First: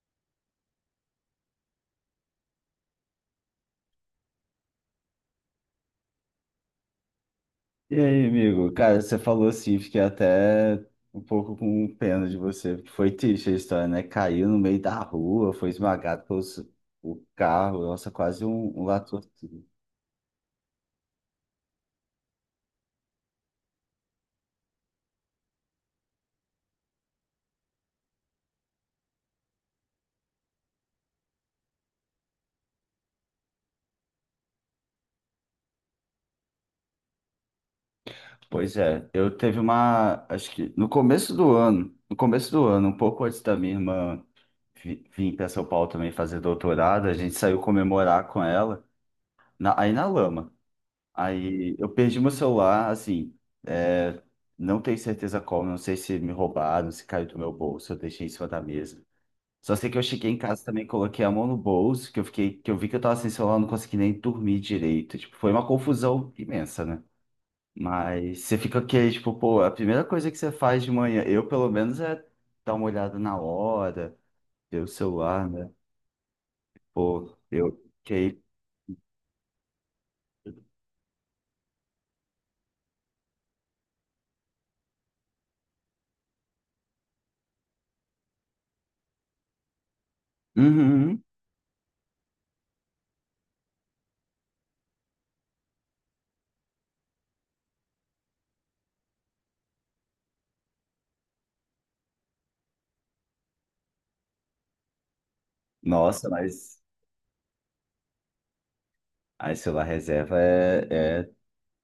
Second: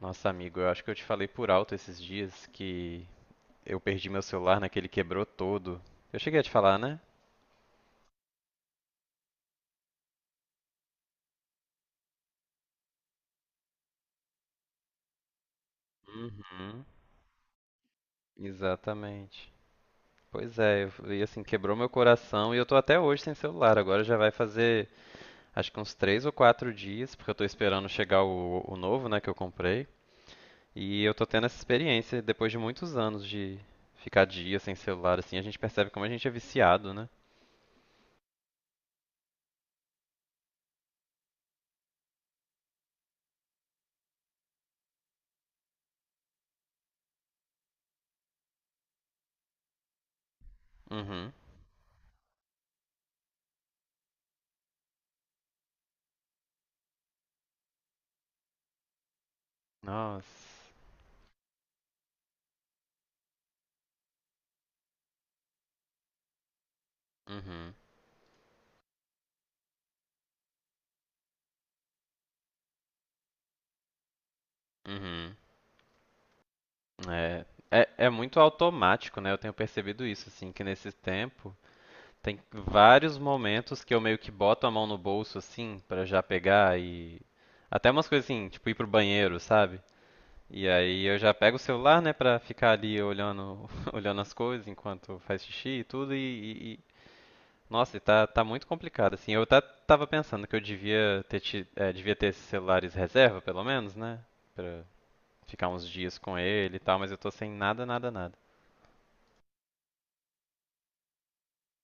Nossa, amigo, eu acho que eu te falei por alto esses dias que eu perdi meu celular naquele quebrou todo. Eu cheguei a te falar, né? E aí, amigo? Cara, você falou assim, fiquei até um pouco com pena de você, porque foi triste a história, né? Caiu no meio da rua, foi esmagado pelo Uhum, o carro, nossa, quase um exatamente. latrocínio. Pois é, e assim, quebrou meu coração e eu tô até hoje sem celular. Agora já vai fazer acho que uns três ou quatro dias, porque eu tô esperando chegar o novo, né, que eu comprei. E eu tô tendo essa experiência depois de muitos anos de ficar dias sem celular, assim, a gente percebe como a gente é viciado, né? Pois é, eu teve uma, acho que no começo do ano, um pouco antes da minha irmã vir para São Paulo também fazer doutorado, a gente saiu comemorar com ela, aí na lama. Uhum. Aí eu perdi meu celular, assim, é, não tenho certeza como, não sei se me roubaram, se caiu do meu bolso, eu deixei em cima da mesa. Só sei que eu cheguei em casa Nossa. também, coloquei a mão no bolso, que eu vi que eu tava sem celular, não consegui nem dormir direito. Tipo, foi uma confusão imensa, né? Uhum. Mas você fica aqui, tipo, pô, é a primeira coisa que você faz de manhã, eu pelo menos é dar uma olhada na hora, ver o Uhum. celular, né? Pô, É, eu é, é muito fiquei. automático, né? Eu tenho percebido isso, assim, que nesse tempo tem vários momentos que eu meio que boto a mão no bolso, assim, pra já pegar e. Até umas coisas assim, tipo ir pro banheiro, sabe? E Uhum, aí eu uhum. já pego o celular, né, pra ficar ali olhando, olhando as coisas enquanto faz xixi e tudo e. Nossa, e tá, tá muito complicado, assim. Eu até tava pensando que eu devia ter esses celulares reserva, pelo menos, né? Pra ficar uns dias Nossa, com ele e mas tal, mas eu tô sem nada, nada, nada. aí celular reserva é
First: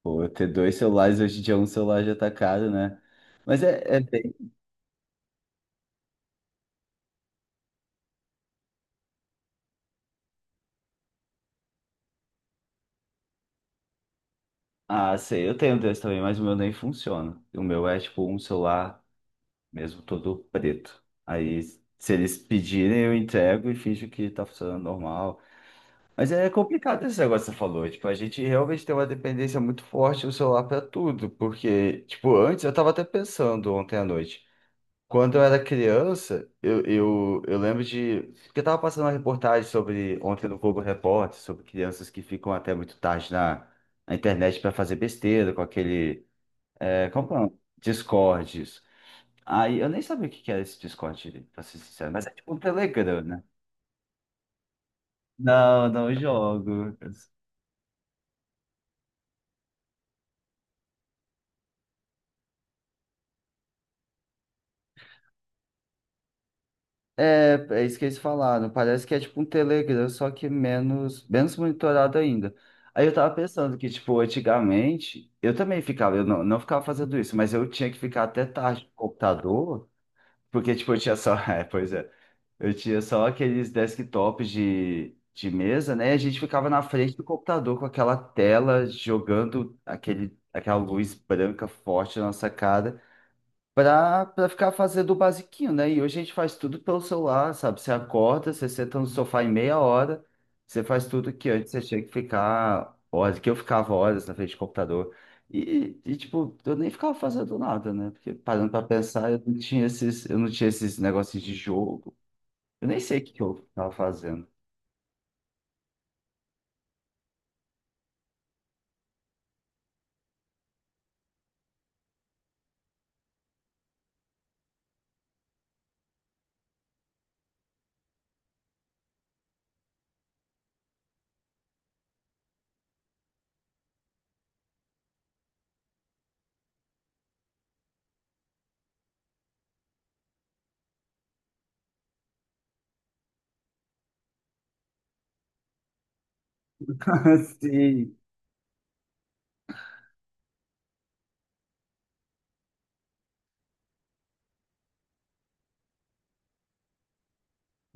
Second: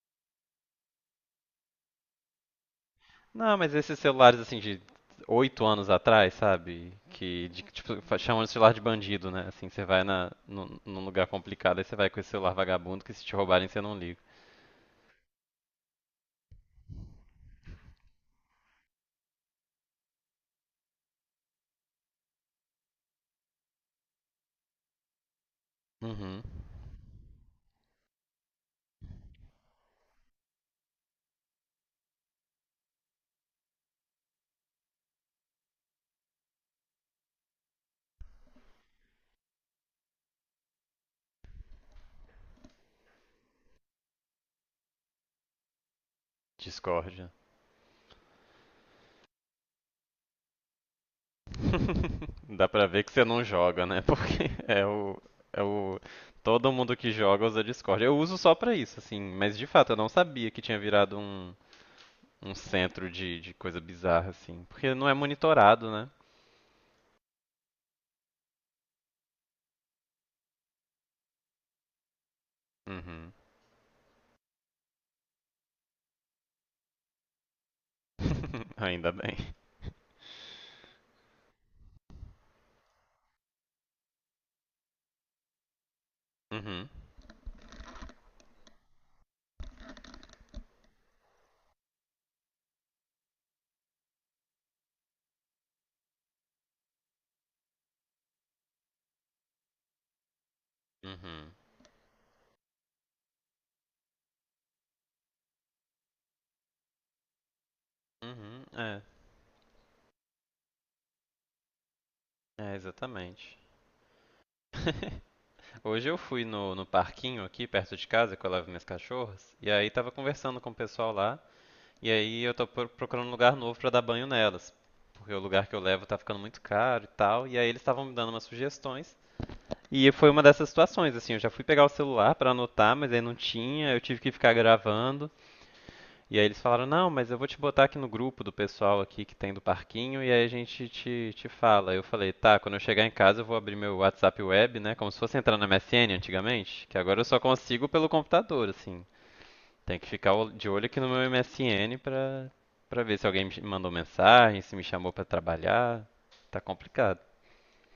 pô, ter dois celulares hoje em dia, um celular já tá caro, né? Não, Mas mas é, esses é bem... celulares assim de oito anos atrás, sabe? Que de, tipo, chamam de celular de bandido, né? Assim, você vai na, num lugar complicado, aí você vai com esse celular vagabundo que se te roubarem você não liga. Ah, sei, eu tenho dois também, mas o meu nem funciona. O meu é tipo um celular mesmo todo preto. Aí, se eles pedirem, eu entrego e finjo que tá funcionando normal. Mas Uhum. é complicado esse negócio que você falou. Tipo, a gente realmente tem uma dependência muito forte do celular pra tudo. Porque, tipo, antes eu tava até pensando ontem à noite. Quando eu era criança, eu lembro de. Porque eu tava passando uma reportagem sobre, ontem no Globo Repórter, sobre crianças que ficam até muito tarde na internet para fazer besteira com aquele. É, como Discórdia. que é o nome? Discords. Aí eu nem sabia o que que era esse Discord, pra ser sincero, mas é tipo um Dá pra ver que Telegram, você não né? joga, né? Porque é o, é Não, o. não Todo mundo jogo. que joga usa Discord. Eu uso só pra isso, assim. Mas de fato, eu não sabia que tinha virado um, um centro de coisa bizarra, assim. Porque não é monitorado, né? É, é isso que eles falaram. Parece que é tipo um Telegram, só que menos, menos monitorado ainda. Aí eu Uhum. tava pensando que, tipo, antigamente, eu também ficava, eu não, não ficava fazendo isso, mas eu tinha que ficar até tarde no Ainda bem. computador, porque, tipo, eu tinha só, é, pois é, eu tinha só aqueles desktops de mesa, né? E a gente ficava na Uhum. frente do computador com aquela tela jogando aquele, aquela luz branca forte na nossa cara pra ficar fazendo o basiquinho, né? E hoje a gente faz tudo pelo celular, sabe? Você acorda, você senta no sofá em meia hora, você faz tudo que Uhum. antes você tinha que ficar horas, que eu ficava horas na frente do computador. E, tipo, eu nem ficava fazendo nada, né? Porque Uhum. parando pra É, pensar, eu não tinha esses negócios de jogo. é Eu nem sei o que que exatamente. eu tava fazendo. Hoje eu fui no, no parquinho aqui perto de casa que eu levo minhas cachorras e aí tava conversando com o pessoal lá e aí eu tô procurando um lugar novo pra dar banho nelas, porque o lugar que eu levo tá ficando muito caro e tal, e aí eles estavam me dando umas sugestões. E foi uma dessas situações assim, eu já fui pegar o celular pra anotar, mas aí não tinha, eu tive que ficar gravando. E aí eles falaram, não, mas eu vou te botar aqui no grupo do pessoal aqui que tem do parquinho e aí a gente te fala. Eu falei, tá, quando eu chegar em casa eu vou abrir meu WhatsApp web, né? Como se fosse entrar na MSN antigamente, que agora eu só consigo pelo Sim. computador, assim. Tem que ficar de olho aqui no meu MSN pra, pra ver se alguém me mandou mensagem, se me chamou pra trabalhar. Tá complicado.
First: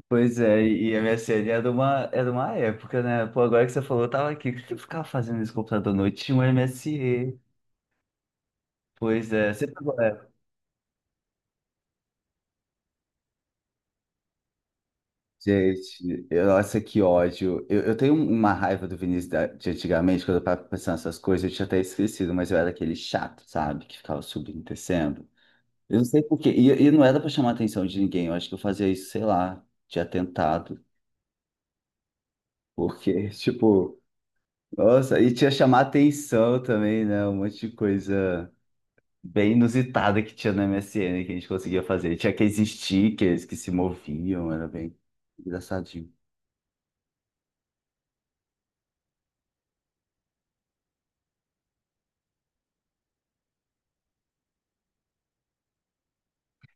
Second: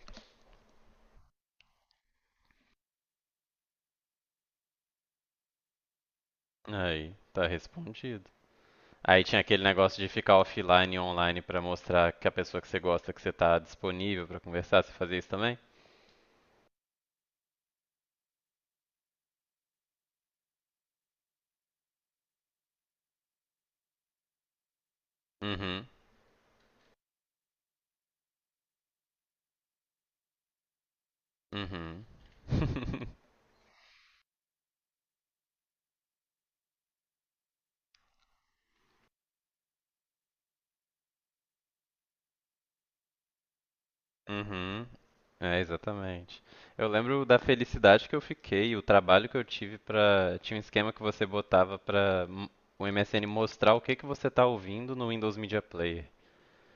Pois é, e a MSN era uma época, né? Pô, agora que você falou, eu tava aqui. O que que eu ficava fazendo nesse computador à noite? Tinha um Aí, MSN. tá respondido. Aí Pois tinha é, aquele você negócio pegou, de é. ficar offline e online pra mostrar que a pessoa que você gosta que você tá disponível pra conversar, você fazia isso também? Gente, nossa, que ódio. Eu tenho uma raiva do Vinícius de antigamente, quando eu tava pensando nessas coisas, eu tinha até esquecido, mas eu era aquele chato, sabe? Que ficava subindo e descendo. Uhum. Eu não sei por quê. E não era pra chamar a atenção de ninguém. Eu acho que eu fazia isso, sei lá, de atentado. Uhum. Porque, tipo, nossa, e tinha chamar atenção também, né? Um monte de coisa bem inusitada que tinha no MSN que a gente conseguia fazer. Tinha aqueles stickers que se moviam, era Uhum. bem É, engraçadinho. exatamente. Eu lembro da felicidade que eu fiquei, o trabalho que eu tive pra. Tinha um esquema que você botava o MSN mostrar o que que você tá ouvindo no Windows Media Player.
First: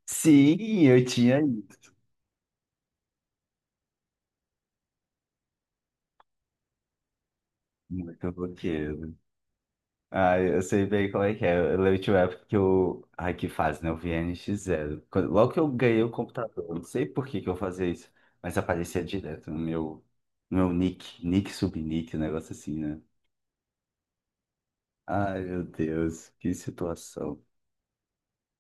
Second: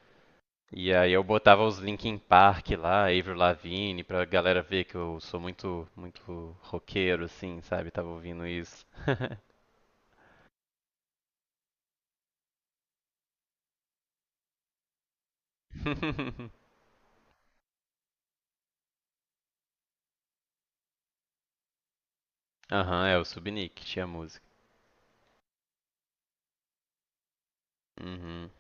Sim, E eu aí eu tinha botava os isso. Linkin Park lá, Avril Lavigne, pra galera ver que eu sou muito, muito roqueiro, assim, sabe? Tava Muito ouvindo isso. roqueiro. Ah, eu sei bem como é que é. Eu lembro de uma época que eu. Ai, que fase, né? Eu vi NX Zero. Quando- logo que eu ganhei o computador, eu não sei por que que eu fazia isso, mas aparecia direto no meu nick, nick subnick, um negócio assim, né? Aham, é o Subnick, tinha música. Ai, meu Deus, que situação. Uhum.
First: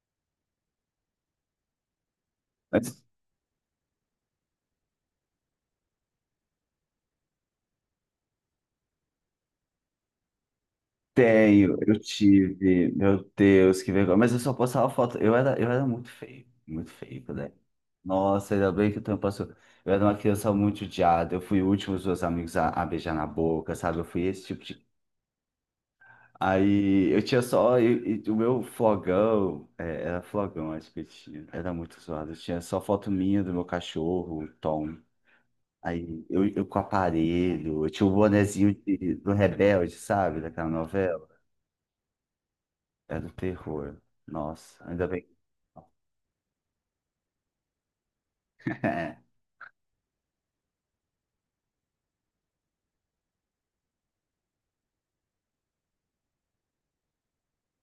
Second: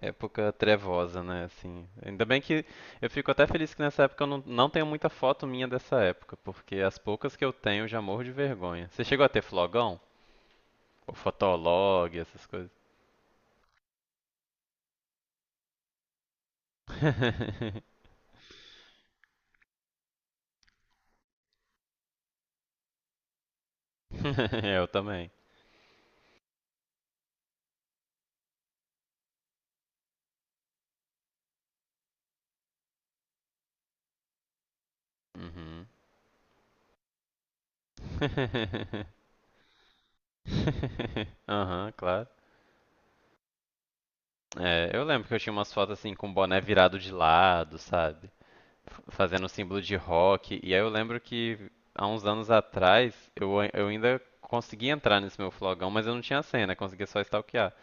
Época trevosa, né? Assim, ainda bem que eu fico até feliz que nessa época eu não, não tenho muita foto minha dessa época, porque as poucas que eu tenho eu já morro de vergonha. Você chegou a ter flogão? Ou Tenho, eu fotolog, essas coisas? tive, meu Deus, que vergonha. Mas eu só postava foto. Eu era muito feio, né? Nossa, ainda bem que o tempo passou. Eu era uma criança muito odiada. Eu fui o último dos meus amigos a beijar na boca, sabe? Eu fui esse tipo de. Eu também. Aí eu tinha só. E o meu flogão, é, era flogão, acho que eu tinha. Era muito zoado. Eu tinha só foto minha do meu cachorro, o Tom. Uhum. Aí eu com aparelho, eu tinha o bonezinho do Rebelde, sabe? Daquela novela. Aham, claro. É do terror. Nossa, É, eu ainda lembro bem. que eu tinha umas fotos assim com o boné virado de lado, sabe? Fazendo o símbolo de rock. E aí eu lembro que há uns anos atrás eu ainda consegui entrar nesse meu flogão, mas eu não tinha senha, conseguia só stalkear.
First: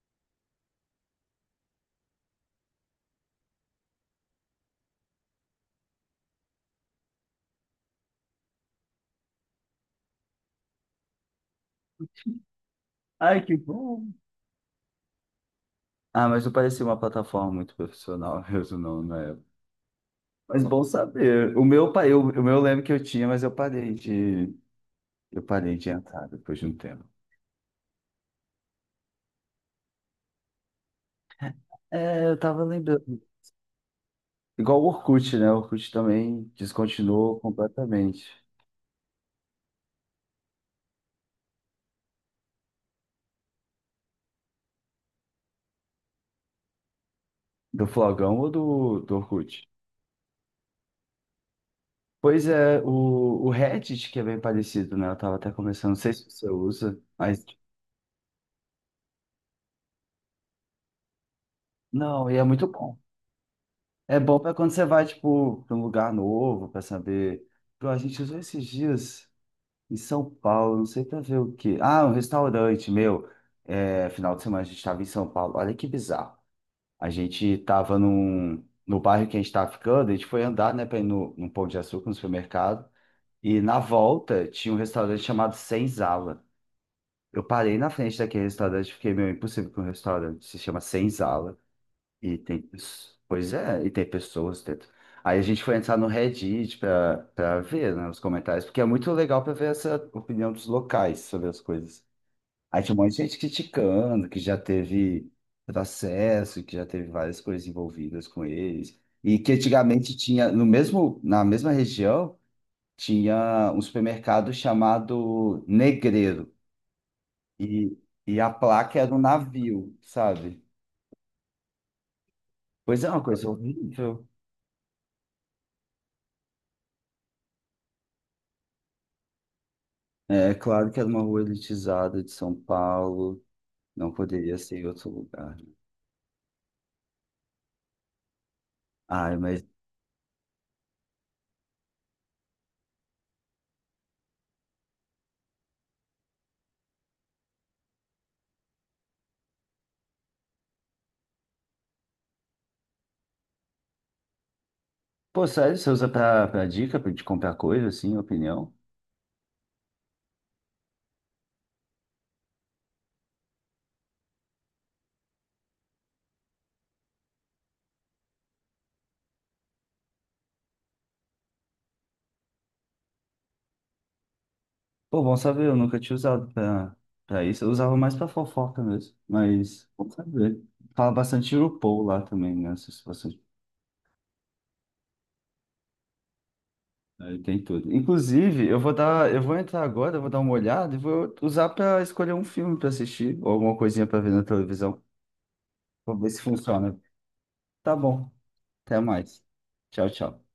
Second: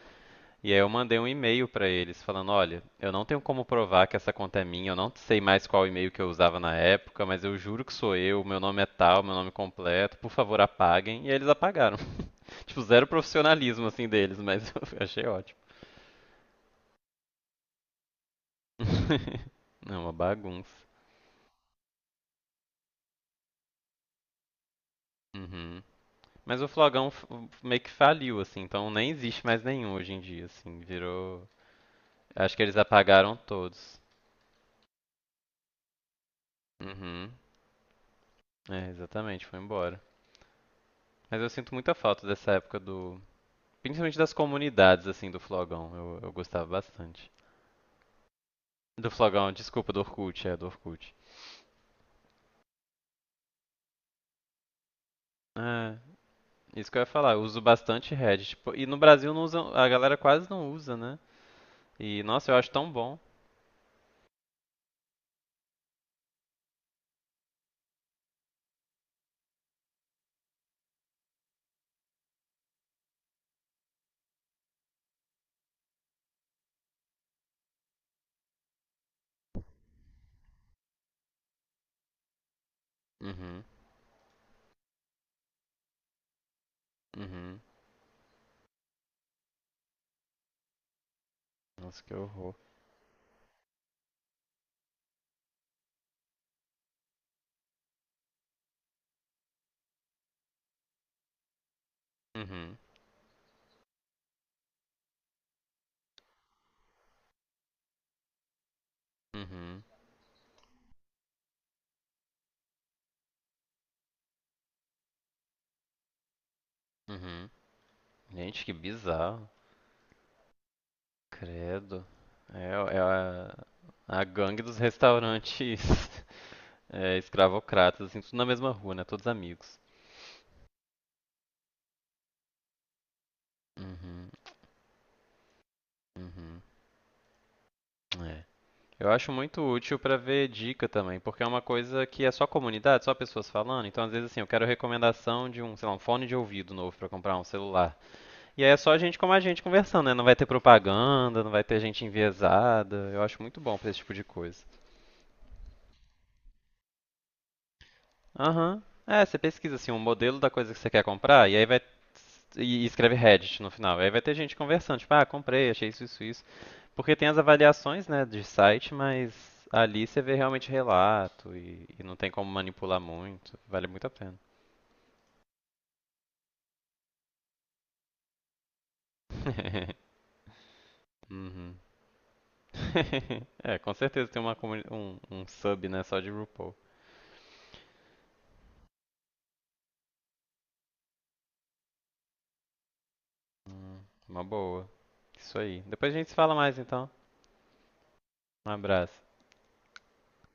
E aí eu mandei um e-mail pra eles falando, olha, eu não tenho como provar que essa conta é minha, eu não sei mais qual e-mail que eu usava na época, mas eu juro que sou eu, meu nome é tal, meu nome completo, por favor apaguem. E aí eles apagaram. Tipo, zero Ai, que profissionalismo bom. assim deles, mas eu achei ótimo. Ah, mas não parecia uma plataforma muito profissional mesmo, não, na época. Não, uma Mas bom bagunça. saber. O meu, o meu eu lembro que eu tinha, mas eu parei Uhum. de entrar depois Mas de o um tempo. Meio que faliu, assim, então nem existe mais nenhum hoje em dia, assim, virou. É, eu Acho que tava eles lembrando. apagaram todos. Igual o Orkut, né? O Orkut também Uhum. descontinuou completamente. É, exatamente, foi embora. Mas eu sinto muita falta dessa época do. Principalmente das comunidades, assim, do Flogão. Eu gostava bastante. Do Flogão ou Do do Flogão, Orkut? desculpa, do Orkut. Pois é, o Reddit, que é bem parecido, né? Eu tava até começando, não É, sei se você isso que usa, eu ia falar, eu mas. uso bastante Reddit. Pô, e no Brasil não usa, a galera quase não usa, né? E, Não, e é nossa, eu muito acho tão bom. bom. É bom para quando você vai, tipo, para um lugar novo, para saber. Pô, a gente usou esses dias em São Paulo, não sei para ver o quê. Ah, um restaurante, meu. É, final de semana a gente estava em São Paulo. Olha que bizarro. A gente estava no bairro que a gente estava ficando, a gente foi andar, né, para ir no, num Pão de Açúcar, no supermercado. E Uhum, na volta tinha um restaurante chamado Senzala. Eu uhum. parei na frente daquele restaurante, fiquei meio impossível com um restaurante, se chama Senzala. Nossa, que E horror. tem, pois é, e tem pessoas dentro. Aí a gente foi entrar no Reddit para ver, né, os comentários, porque é muito legal para ver essa opinião dos locais sobre as coisas. Uhum, Aí tinha um monte de gente criticando, que já teve processo, que já teve várias coisas envolvidas com eles. E que uhum, antigamente tinha, no mesmo, na mesma região, tinha um supermercado chamado Negreiro. uhum. E, e a Gente, que placa era um bizarro. navio, sabe? Credo. É, é Pois é, uma coisa a horrível. gangue dos restaurantes é, escravocratas, assim, tudo na mesma rua, né? Todos amigos. É é claro que era uma rua elitizada de São Paulo, não Uhum, poderia ser em outro lugar. uhum. É. Eu acho Ai, muito mas, útil pra ver dica também, porque é uma coisa que é só comunidade, só pessoas falando. Então, às vezes, assim, eu quero recomendação de um, sei lá, um fone de ouvido novo pra comprar um celular. E aí é só gente como a gente conversando, né? Não vai ter propaganda, não vai ter gente enviesada. Eu acho muito bom pra esse tipo de coisa. pô, sério, você usa pra dica, pra de comprar coisa, assim, opinião? Aham. É, você pesquisa assim um modelo da coisa que você quer comprar e aí vai e escreve Reddit no final. Aí vai ter gente conversando, tipo, ah, comprei, achei isso, isso, isso. Porque tem as avaliações, né, de site, mas ali você vê realmente relato e não tem como manipular muito. Vale muito a pena. Pô, bom saber, eu nunca tinha usado pra isso, eu usava mais pra fofoca mesmo, mas, bom saber. Fala bastante de Uhum. RuPaul lá também, né, essas situações. É, com certeza tem uma um, um sub, né, só de RuPaul. Aí tem tudo. Inclusive, eu vou entrar agora, eu vou dar uma olhada e vou usar pra escolher um filme pra assistir, ou alguma Hum, coisinha pra ver uma na boa. televisão, Isso aí. Depois pra a gente ver se se fala mais funciona. então. Tá bom, Um até abraço. mais. Tchau, tchau.